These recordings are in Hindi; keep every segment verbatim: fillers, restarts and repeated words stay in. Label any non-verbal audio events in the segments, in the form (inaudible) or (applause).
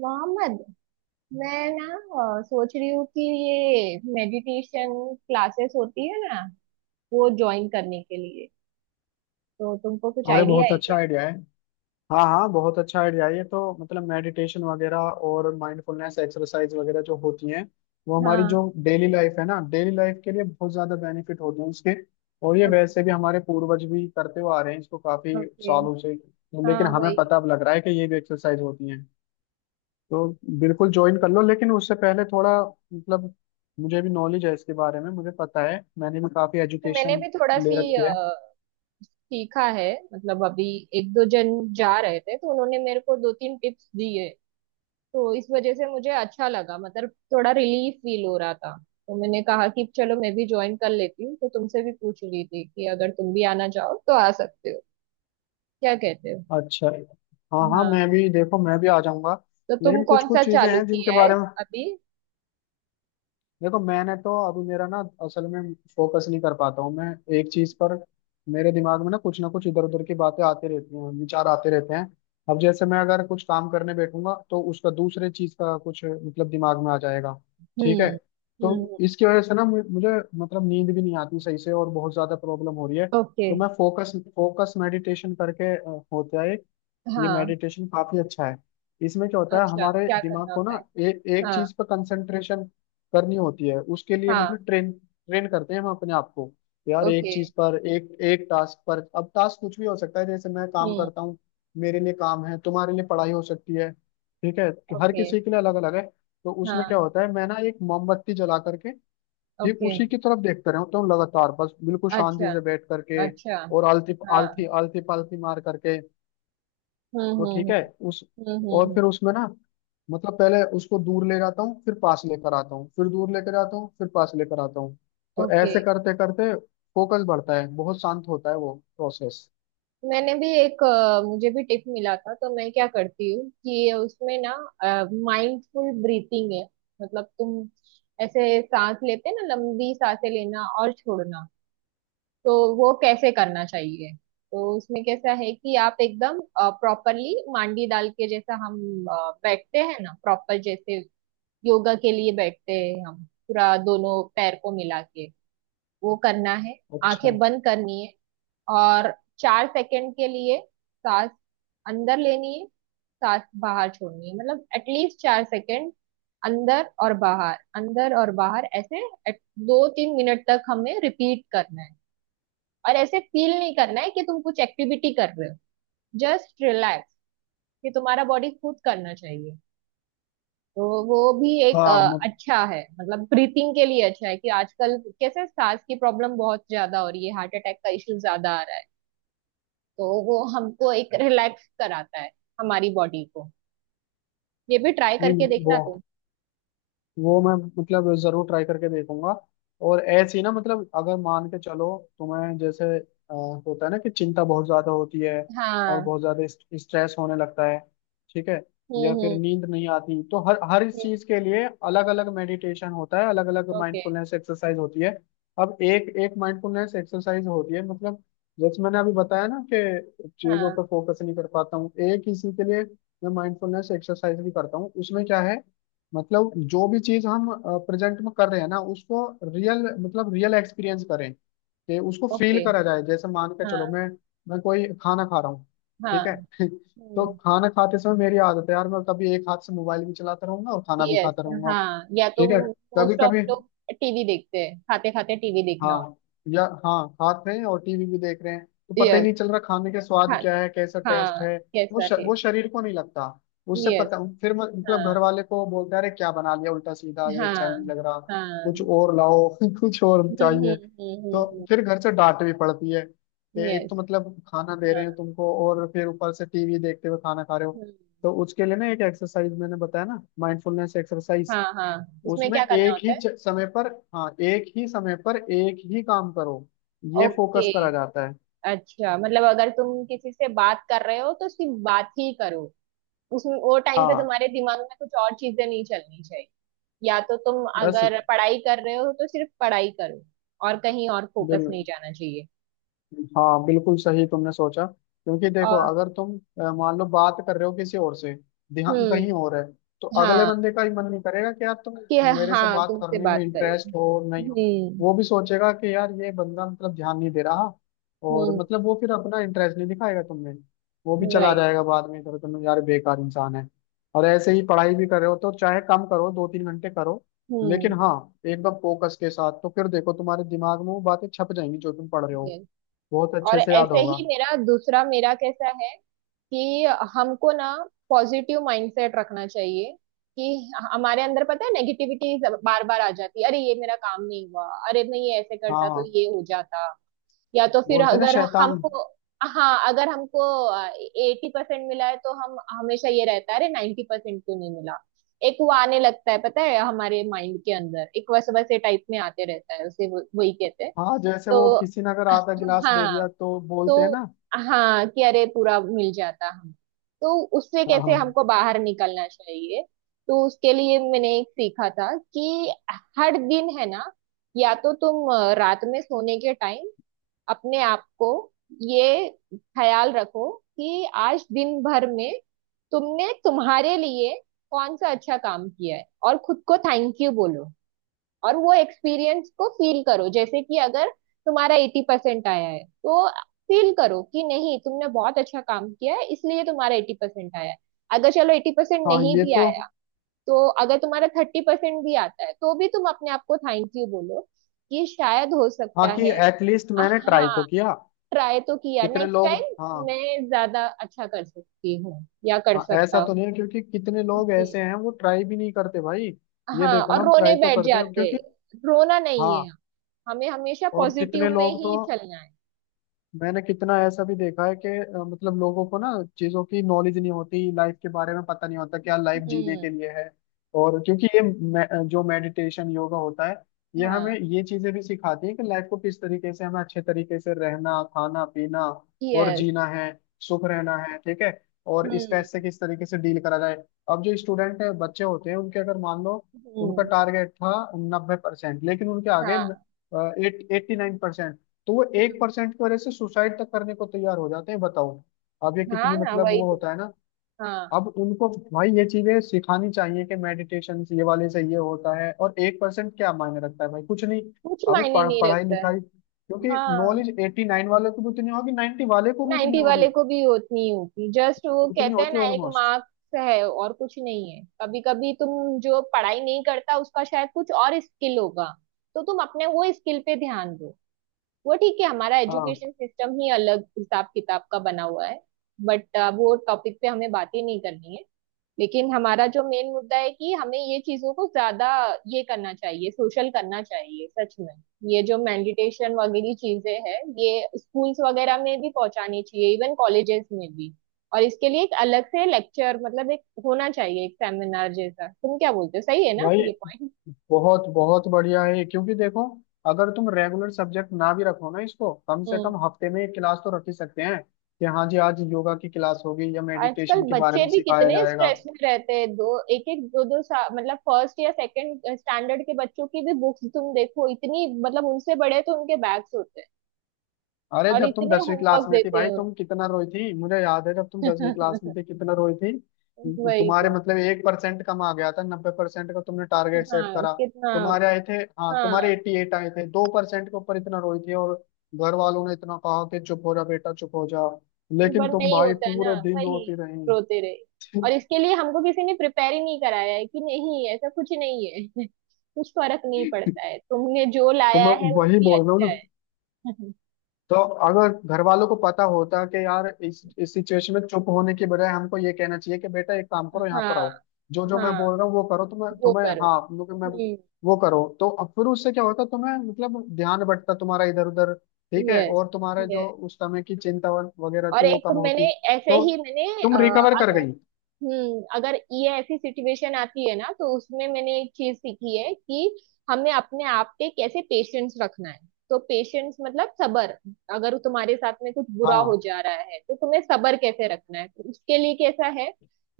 मोहम्मद, मैं ना अ, सोच रही हूँ कि ये मेडिटेशन क्लासेस होती है ना, वो ज्वाइन करने के लिए तो तुमको कुछ अरे आइडिया बहुत है अच्छा क्या। आइडिया है। हाँ हाँ, बहुत अच्छा आइडिया है। ये तो मतलब मेडिटेशन वगैरह और माइंडफुलनेस एक्सरसाइज वगैरह जो होती हैं, वो हमारी हाँ। जो डेली लाइफ है ना, डेली लाइफ के लिए बहुत ज्यादा बेनिफिट होते हैं इसके। और ये ओके। वैसे भी हमारे पूर्वज भी करते हुए आ रहे हैं इसको काफी ओके। सालों से। हाँ, लेकिन हमें वही पता अब लग रहा है कि ये भी एक्सरसाइज होती हैं। तो बिल्कुल ज्वाइन कर लो, लेकिन उससे पहले थोड़ा मतलब, मुझे भी नॉलेज है इसके बारे में, मुझे पता है, मैंने भी काफी तो। मैंने एजुकेशन भी थोड़ा ले सी रखी है। अ, सीखा है, मतलब अभी एक दो जन जा रहे थे तो उन्होंने मेरे को दो तीन टिप्स दिए, तो इस वजह से मुझे अच्छा लगा, मतलब थोड़ा रिलीफ फील हो रहा था। तो मैंने कहा कि चलो मैं भी ज्वाइन कर लेती हूँ, तो तुमसे भी पूछ रही थी कि अगर तुम भी आना चाहो तो आ सकते हो। क्या कहते हो। अच्छा। हाँ हाँ, हाँ। मैं भी, देखो मैं भी आ जाऊंगा। तो तुम लेकिन कुछ कौन सा कुछ चीजें चालू हैं जिनके किया है बारे में, अभी। देखो मैंने तो अभी, मेरा ना असल में फोकस नहीं कर पाता हूँ मैं एक चीज पर। मेरे दिमाग में ना कुछ ना कुछ इधर उधर की बातें आती रहती हैं, विचार आते रहते हैं। अब जैसे मैं अगर कुछ काम करने बैठूंगा तो उसका दूसरे चीज का कुछ मतलब दिमाग में आ जाएगा। ठीक है। हम्म। तो हम्म। इसकी वजह से ना मु- मुझे मतलब नींद भी नहीं आती सही से, और बहुत ज्यादा प्रॉब्लम हो रही है। ओके। तो मैं फोकस फोकस मेडिटेशन करके अ, होता है। ये हाँ। मेडिटेशन काफी अच्छा है। इसमें क्या होता है, अच्छा, हमारे क्या दिमाग करना को होता ना है। ए, एक हाँ। चीज पर कंसंट्रेशन करनी होती है। उसके लिए हाँ। मतलब ट्रेन ट्रेन करते हैं हम अपने आप को, यार, एक ओके। चीज पर, एक एक टास्क पर। अब टास्क कुछ भी हो सकता है, जैसे मैं काम हम्म। करता हूँ, मेरे लिए काम है, तुम्हारे लिए पढ़ाई हो सकती है। ठीक है कि हर ओके। किसी के लिए अलग अलग है। तो उसमें हाँ। क्या होता है, मैं ना एक मोमबत्ती जला करके ठीक ओके। उसी की तरफ देखता रहता हूँ लगातार, बस बिल्कुल शांति अच्छा। से बैठ करके अच्छा। और आलती हाँ। आलती आलती पालती मार करके। तो हम्म। हम्म। ठीक है हम्म। उस, हम्म। और हम्म। फिर हम्म। उसमें ना मतलब पहले उसको दूर ले जाता हूँ, फिर पास लेकर आता हूँ, फिर दूर लेकर आता हूँ, फिर पास लेकर आता हूँ। तो ओके। ऐसे करते करते फोकस बढ़ता है, बहुत शांत होता है वो प्रोसेस। मैंने भी एक अ, मुझे भी टिप मिला था, तो मैं क्या करती हूँ कि उसमें ना माइंडफुल ब्रीथिंग है। मतलब तुम ऐसे सांस लेते हैं ना, लंबी सांसें लेना और छोड़ना, तो वो कैसे करना चाहिए। तो उसमें कैसा है कि आप एकदम प्रॉपरली मांडी डाल के, जैसा हम अ, बैठते हैं ना प्रॉपर, जैसे योगा के लिए बैठते हैं, हम पूरा दोनों पैर को मिला के वो करना है। आंखें अच्छा। बंद करनी है और चार सेकंड के लिए सांस अंदर लेनी है, सांस बाहर छोड़नी है, मतलब एटलीस्ट चार सेकंड अंदर और बाहर, अंदर और बाहर, ऐसे at- दो तीन मिनट तक हमें रिपीट करना है। और ऐसे फील नहीं करना है कि तुम कुछ एक्टिविटी कर रहे हो, जस्ट रिलैक्स कि तुम्हारा बॉडी खुद करना चाहिए। तो वो भी एक हाँ अ, मत, अच्छा है, मतलब ब्रीथिंग के लिए अच्छा है कि आजकल कैसे सांस की प्रॉब्लम बहुत ज्यादा हो रही है, हार्ट अटैक का इश्यू ज्यादा आ रहा है, तो वो हमको एक रिलैक्स कराता है हमारी बॉडी को। ये भी ट्राई नहीं करके वो, देखना तुम। वो मैं मतलब जरूर ट्राई करके देखूंगा। और ऐसे ही ना, मतलब अगर मान के चलो तुम्हें जैसे अ, होता है ना कि चिंता बहुत ज्यादा होती है और हाँ। बहुत ज्यादा इस- स्ट्रेस होने लगता है। ठीक है। या फिर हम्म। नींद नहीं आती, तो हर हर इस हम्म। चीज के लिए अलग अलग मेडिटेशन होता है, अलग अलग ओके। माइंडफुलनेस एक्सरसाइज होती है। अब एक एक माइंडफुलनेस एक्सरसाइज होती है, मतलब जैसे मैंने अभी बताया ना कि चीजों हाँ। पर फोकस नहीं कर पाता हूँ, एक इसी के लिए मैं माइंडफुलनेस एक्सरसाइज भी करता हूँ। उसमें क्या है, मतलब जो भी चीज हम प्रेजेंट में कर रहे हैं ना उसको रियल मतलब रियल एक्सपीरियंस करें, कि उसको फील ओके। करा जाए। जैसे मान के चलो, हाँ। मैं मैं कोई खाना खा रहा हूँ। हाँ। ठीक है। (laughs) तो हम्म। खाना खाते समय मेरी आदत है यार, मैं कभी एक हाथ से मोबाइल भी चलाता रहूंगा और खाना भी यस। खाता रहूंगा। हाँ, या तो ठीक है, कभी मोस्ट ऑफ कभी। लोग टीवी देखते हैं, खाते खाते टीवी देखना होता हाँ, या हाँ, खाते हैं और टीवी भी देख रहे हैं तो है। पता ही यस। नहीं चल रहा खाने के स्वाद हाँ। क्या है, कैसा टेस्ट हाँ, है। वो कैसा श, वो टेस्ट। शरीर को नहीं लगता। उससे पता यस। फिर म- मतलब घर हाँ। वाले को बोलते हैं, अरे क्या बना लिया उल्टा सीधा, ये अच्छा नहीं हाँ। लग रहा, कुछ हाँ। और लाओ। (laughs) कुछ और हम्म। चाहिए। हम्म। तो हम्म। फिर घर से डांट भी पड़ती है कि हम्म। एक तो यस। मतलब खाना दे हाँ। रहे हैं तुमको और फिर ऊपर से टीवी देखते हुए खाना खा रहे हो। हम्म। तो उसके लिए ना एक एक्सरसाइज मैंने बताया ना, माइंडफुलनेस एक्सरसाइज। हाँ। हाँ, उसमें उसमें क्या करना एक होता ही है। च- समय पर, हाँ एक ही समय पर एक ही काम करो। ये ओके। फोकस करा जाता है। अच्छा, मतलब अगर तुम किसी से बात कर रहे हो तो सिर्फ बात ही करो, उसमें वो टाइम पे हाँ। तुम्हारे दिमाग में कुछ और चीजें नहीं चलनी चाहिए। या तो तुम बस। अगर पढ़ाई कर रहे हो तो सिर्फ पढ़ाई करो, और कहीं और फोकस बिल्कुल। नहीं जाना चाहिए। हाँ बिल्कुल सही तुमने सोचा, क्योंकि देखो और अगर तुम अ, मान लो बात कर रहे हो किसी और से, ध्यान कहीं हम्म। और है, तो अगले हाँ बंदे का ही मन नहीं करेगा कि यार तुम कि, मेरे से हाँ बात तुमसे करने में बात करें। इंटरेस्ट हो नहीं हो। हम्म। वो भी सोचेगा कि यार ये बंदा मतलब ध्यान नहीं दे रहा, और हम्म। मतलब वो फिर अपना इंटरेस्ट नहीं दिखाएगा तुम्हें, वो भी चला राइट। जाएगा बाद में इधर, तुम यार बेकार इंसान है। और ऐसे ही पढ़ाई भी कर रहे हो तो चाहे कम करो, दो तीन घंटे करो, लेकिन हम्म। हाँ एकदम फोकस के साथ। तो फिर देखो तुम्हारे दिमाग में वो बातें छप जाएंगी जो तुम पढ़ रहे हो, yes। बहुत और अच्छे से याद ऐसे होगा। ही मेरा दूसरा, मेरा कैसा है कि हमको ना पॉजिटिव माइंडसेट रखना चाहिए। कि हमारे अंदर पता है नेगेटिविटी बार बार आ जाती है, अरे ये मेरा काम नहीं हुआ, अरे मैं ये ऐसे करता तो हाँ, ये हो जाता। या तो फिर बोलते हैं ना, अगर शैतान। हमको, हाँ अगर हमको एटी परसेंट मिला है, तो हम हमेशा ये रहता है अरे नाइन्टी परसेंट क्यों नहीं मिला। एक वो आने लगता है, पता है हमारे माइंड के अंदर एक वैसे वैसे टाइप में आते रहता है, उसे वो- वही कहते हैं। हाँ जैसे तो वो किसी ने अगर आधा गिलास दे हाँ, दिया तो बोलते हैं तो ना। हाँ कि अरे पूरा मिल जाता हम। तो उससे हाँ कैसे हाँ। हमको बाहर निकलना चाहिए, तो उसके लिए मैंने एक सीखा था कि हर दिन है ना, या तो तुम अ, रात में सोने के टाइम अपने आप को ये ख्याल रखो कि आज दिन भर में तुमने तुम्हारे लिए कौन सा अच्छा काम किया है और खुद को थैंक यू बोलो। और वो एक्सपीरियंस को फील करो, जैसे कि अगर तुम्हारा एटी परसेंट आया है तो फील करो कि नहीं, तुमने बहुत अच्छा काम किया है इसलिए तुम्हारा एटी परसेंट आया है। अगर चलो एटी परसेंट हाँ नहीं ये भी तो, आया, तो अगर तुम्हारा थर्टी परसेंट भी आता है, तो भी तुम अपने आप को थैंक यू बोलो कि शायद हो हाँ, सकता कि है। एटलीस्ट मैंने ट्राई हाँ, तो किया। ट्राई तो किया, कितने नेक्स्ट लोग। हाँ, टाइम मैं ज्यादा अच्छा कर सकती हूँ या कर हाँ सकता ऐसा तो हूँ। नहीं है क्योंकि कितने लोग ऐसे जी। हैं वो ट्राई भी नहीं करते भाई। ये हाँ, देखो ना, और हम रोने ट्राई तो बैठ करते हैं जाते क्योंकि, हैं। रोना नहीं हाँ। है, हमें हमेशा और पॉजिटिव कितने में लोग तो, ही चलना है। मैंने कितना ऐसा भी देखा है कि अ, मतलब लोगों को ना चीजों की नॉलेज नहीं होती, लाइफ के बारे में पता नहीं होता क्या लाइफ जीने हम्म। के लिए है। और क्योंकि ये मे, जो मेडिटेशन योगा होता है, ये हाँ। हमें ये चीजें भी सिखाती है कि लाइफ को किस तरीके से, हमें अच्छे तरीके से रहना, खाना पीना और यस। जीना है, सुख रहना है। ठीक है। और स्ट्रेस से हम्म। किस तरीके से डील करा जाए। अब जो स्टूडेंट है, बच्चे होते हैं उनके, अगर मान लो उनका हम्म। टारगेट था नब्बे परसेंट, लेकिन उनके आगे हाँ। Eighty nine percent. तो वो एक हम्म। परसेंट की वजह से सुसाइड तक करने को तैयार हो जाते हैं, बताओ। अब ये हाँ कितनी ना, मतलब, वही वो तो। होता है ना। हाँ, अब उनको भाई ये चीजें सिखानी चाहिए कि मेडिटेशन ये वाले से ये होता है, और एक परसेंट क्या मायने रखता है भाई, कुछ नहीं। कुछ अब मायने पढ़, नहीं पढ़ाई रखता है। लिखाई क्योंकि हाँ, नॉलेज एट्टी नाइन वाले को भी उतनी होगी, नाइन्टी वाले को भी उतनी नाइन्टी वाले होगी, को भी उतनी ही होती, जस्ट वो उतनी कहते हैं होती है ना एक ऑलमोस्ट। मार्क्स है और कुछ नहीं है। कभी कभी तुम जो पढ़ाई नहीं करता उसका शायद कुछ और स्किल होगा, तो तुम अपने वो स्किल पे ध्यान दो। वो ठीक है, हमारा हाँ एजुकेशन सिस्टम ही अलग हिसाब किताब का बना हुआ है। बट वो टॉपिक पे हमें बात ही नहीं करनी है। लेकिन हमारा जो मेन मुद्दा है कि हमें ये चीजों को ज्यादा ये करना चाहिए, सोशल करना चाहिए सच में। ये जो मेडिटेशन वगैरह चीजें हैं ये स्कूल्स वगैरह में भी पहुंचानी चाहिए, इवन कॉलेजेस में भी। और इसके लिए एक अलग से लेक्चर, मतलब एक होना चाहिए एक सेमिनार जैसा, तुम क्या बोलते हो, सही है ना भाई, ये पॉइंट। बहुत बहुत बढ़िया है ये, क्योंकि देखो अगर तुम रेगुलर सब्जेक्ट ना भी रखो ना इसको, कम से हम्म। कम हफ्ते में एक क्लास तो रख ही सकते हैं कि हाँ जी आज योगा की क्लास होगी या आजकल मेडिटेशन के बारे बच्चे में भी सिखाया कितने जाएगा। स्ट्रेस में रहते हैं, दो एक एक दो दो सा, मतलब फर्स्ट या सेकंड स्टैंडर्ड के बच्चों की भी बुक्स तुम देखो इतनी, मतलब उनसे बड़े तो उनके बैग्स होते हैं अरे और जब तुम इतने दसवीं क्लास होमवर्क में थी देते भाई, हैं। तुम कितना रोई थी, मुझे याद है, जब तुम दसवीं (laughs) क्लास में वो। थी कितना रोई थी। वही तुम्हारे तो। मतलब एक परसेंट कम आ गया था, नब्बे परसेंट का तुमने टारगेट सेट हाँ करा, कितना। तुम्हारे आए थे, हाँ तुम्हारे हाँ, एट्टी एट आए थे, दो परसेंट के ऊपर इतना रोई थी। और घर वालों ने इतना कहा कि चुप हो जा बेटा, चुप हो जा, लेकिन पर तुम नहीं भाई होता है ना पूरे दिन वही, रोती रही। रोते रहे। (laughs) और इसके लिए हमको किसी ने प्रिपेयर ही नहीं कराया है कि नहीं ऐसा कुछ नहीं है। (laughs) कुछ फर्क नहीं पड़ता है, तुमने जो तो लाया मैं है वो वही भी बोल रहा हूँ ना। अच्छा है। (laughs) तो अगर घर वालों को पता होता कि यार इस इस सिचुएशन में चुप होने की बजाय हमको ये कहना चाहिए कि बेटा एक काम करो, यहाँ हाँ। पर आओ, जो जो मैं हाँ, बोल रहा हूँ वो करो। तुम्हें वो तुम्हें करो। हाँ मतलब, मैं हम्म। वो करो, तो अब फिर उससे क्या होता, तुम्हें मतलब ध्यान बंटता तुम्हारा इधर उधर। ठीक है, यस। और तुम्हारा जो यस। उस समय की चिंता व- वगैरह और थी वो एक कम मैंने, होती, ऐसे तो ही मैंने तुम अ, रिकवर कर अगर गई। हम्म, अगर ये ऐसी सिचुएशन आती है ना तो उसमें मैंने एक चीज सीखी है कि हमें अपने आप पे कैसे पेशेंस रखना है। तो पेशेंस मतलब सबर। अगर तुम्हारे साथ में कुछ बुरा हो हाँ। जा रहा है तो तुम्हें सबर कैसे रखना है, तो उसके लिए कैसा है,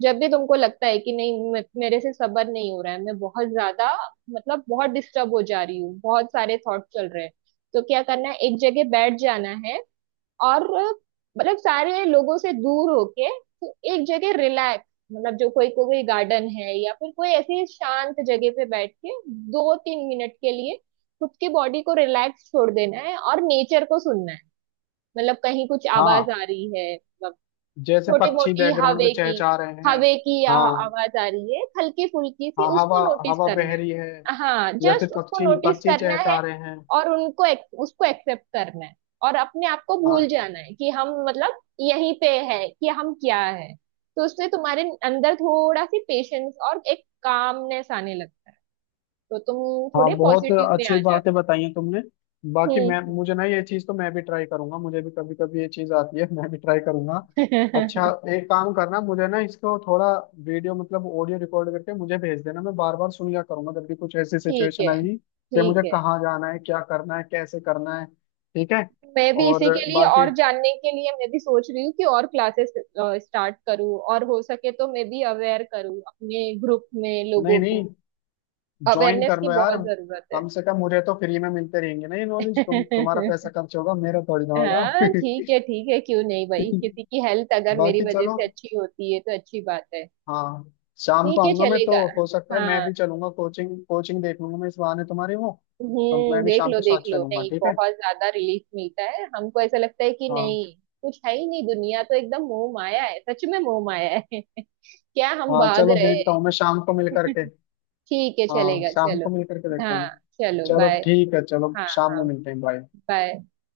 जब भी तुमको लगता है कि नहीं मे- मेरे से सबर नहीं हो रहा है, मैं बहुत ज्यादा मतलब बहुत डिस्टर्ब हो जा रही हूँ, बहुत सारे थॉट चल रहे हैं, तो क्या करना है एक जगह बैठ जाना है। और मतलब सारे लोगों से दूर होके तो एक जगह रिलैक्स, मतलब जो कोई कोई गार्डन है या फिर कोई ऐसी शांत जगह पे बैठ के दो तीन मिनट के लिए खुद की बॉडी को रिलैक्स छोड़ देना है और नेचर को सुनना है। मतलब कहीं कुछ आवाज हाँ आ रही है मतलब जैसे छोटी पक्षी मोटी बैकग्राउंड में हवे की, चहचहा रहे हैं। हवे की आ- हाँ, आवाज आ रही है हल्की फुल्की सी, हाँ, उसको हवा, नोटिस हवा करना बह रही है, है। हाँ, या फिर जस्ट उसको पक्षी नोटिस पक्षी करना है। चहचहा रहे हैं। और उनको एक, उसको एक्सेप्ट करना है। और अपने आप को हाँ, भूल जाना है कि हम मतलब यहीं पे है कि हम क्या है, तो उससे तुम्हारे अंदर थोड़ा सी पेशेंस और एक कामनेस आने लगता है, तो तुम हाँ थोड़े बहुत पॉजिटिव में आ अच्छी बातें जाते बताई हैं तुमने। हो। बाकी मैं, हम्म। मुझे ना ये चीज़ तो मैं भी ट्राई करूंगा, मुझे भी कभी कभी ये चीज़ आती है, मैं भी ट्राई करूंगा। अच्छा, हम्म। एक काम करना, मुझे ना इसको थोड़ा वीडियो मतलब ऑडियो रिकॉर्ड करके मुझे भेज देना, मैं बार बार सुन लिया करूंगा जब भी कुछ ऐसी (laughs) ठीक सिचुएशन है आएगी, कि ठीक मुझे है। कहाँ जाना है, क्या करना है, कैसे करना है। ठीक है। मैं भी इसी और के लिए बाकी, और जानने के लिए मैं भी सोच रही हूँ कि और क्लासेस स्टार्ट करूँ, और हो सके तो मैं भी अवेयर करूँ अपने ग्रुप में लोगों नहीं नहीं, को, ज्वाइन अवेयरनेस कर की लो यार, बहुत जरूरत है। कम से कम मुझे तो फ्री में मिलते रहेंगे ना ये नॉलेज, तुम, तुम्हारा पैसा (laughs) खर्च होगा, मेरा थोड़ी ना होगा। हाँ ठीक है ठीक है, क्यों नहीं भाई, किसी (laughs) की हेल्थ अगर मेरी बाकी वजह चलो, से अच्छी होती है तो अच्छी बात है। हाँ, शाम को ठीक है आऊंगा मैं चलेगा। तो, हो सकता है मैं हाँ। भी चलूंगा, कोचिंग कोचिंग देख लूंगा मैं, इस बहाने तुम्हारी वो। तो हम्म, मैं भी देख शाम लो को साथ देख लो, चलूंगा, नहीं ठीक है। बहुत ज्यादा रिलीफ मिलता है हमको, ऐसा लगता है कि हाँ। नहीं कुछ है ही नहीं, दुनिया तो एकदम मोह माया है, सच में मोह माया है। (laughs) क्या हम हाँ भाग चलो, रहे देखता हूँ हैं। मैं शाम को मिल करके। ठीक है हाँ चलेगा शाम चलो। को मिल करके देखता हाँ, हूँ। चलो चलो बाय। ठीक है, चलो हाँ शाम में हाँ, मिलते हैं, बाय। बाय।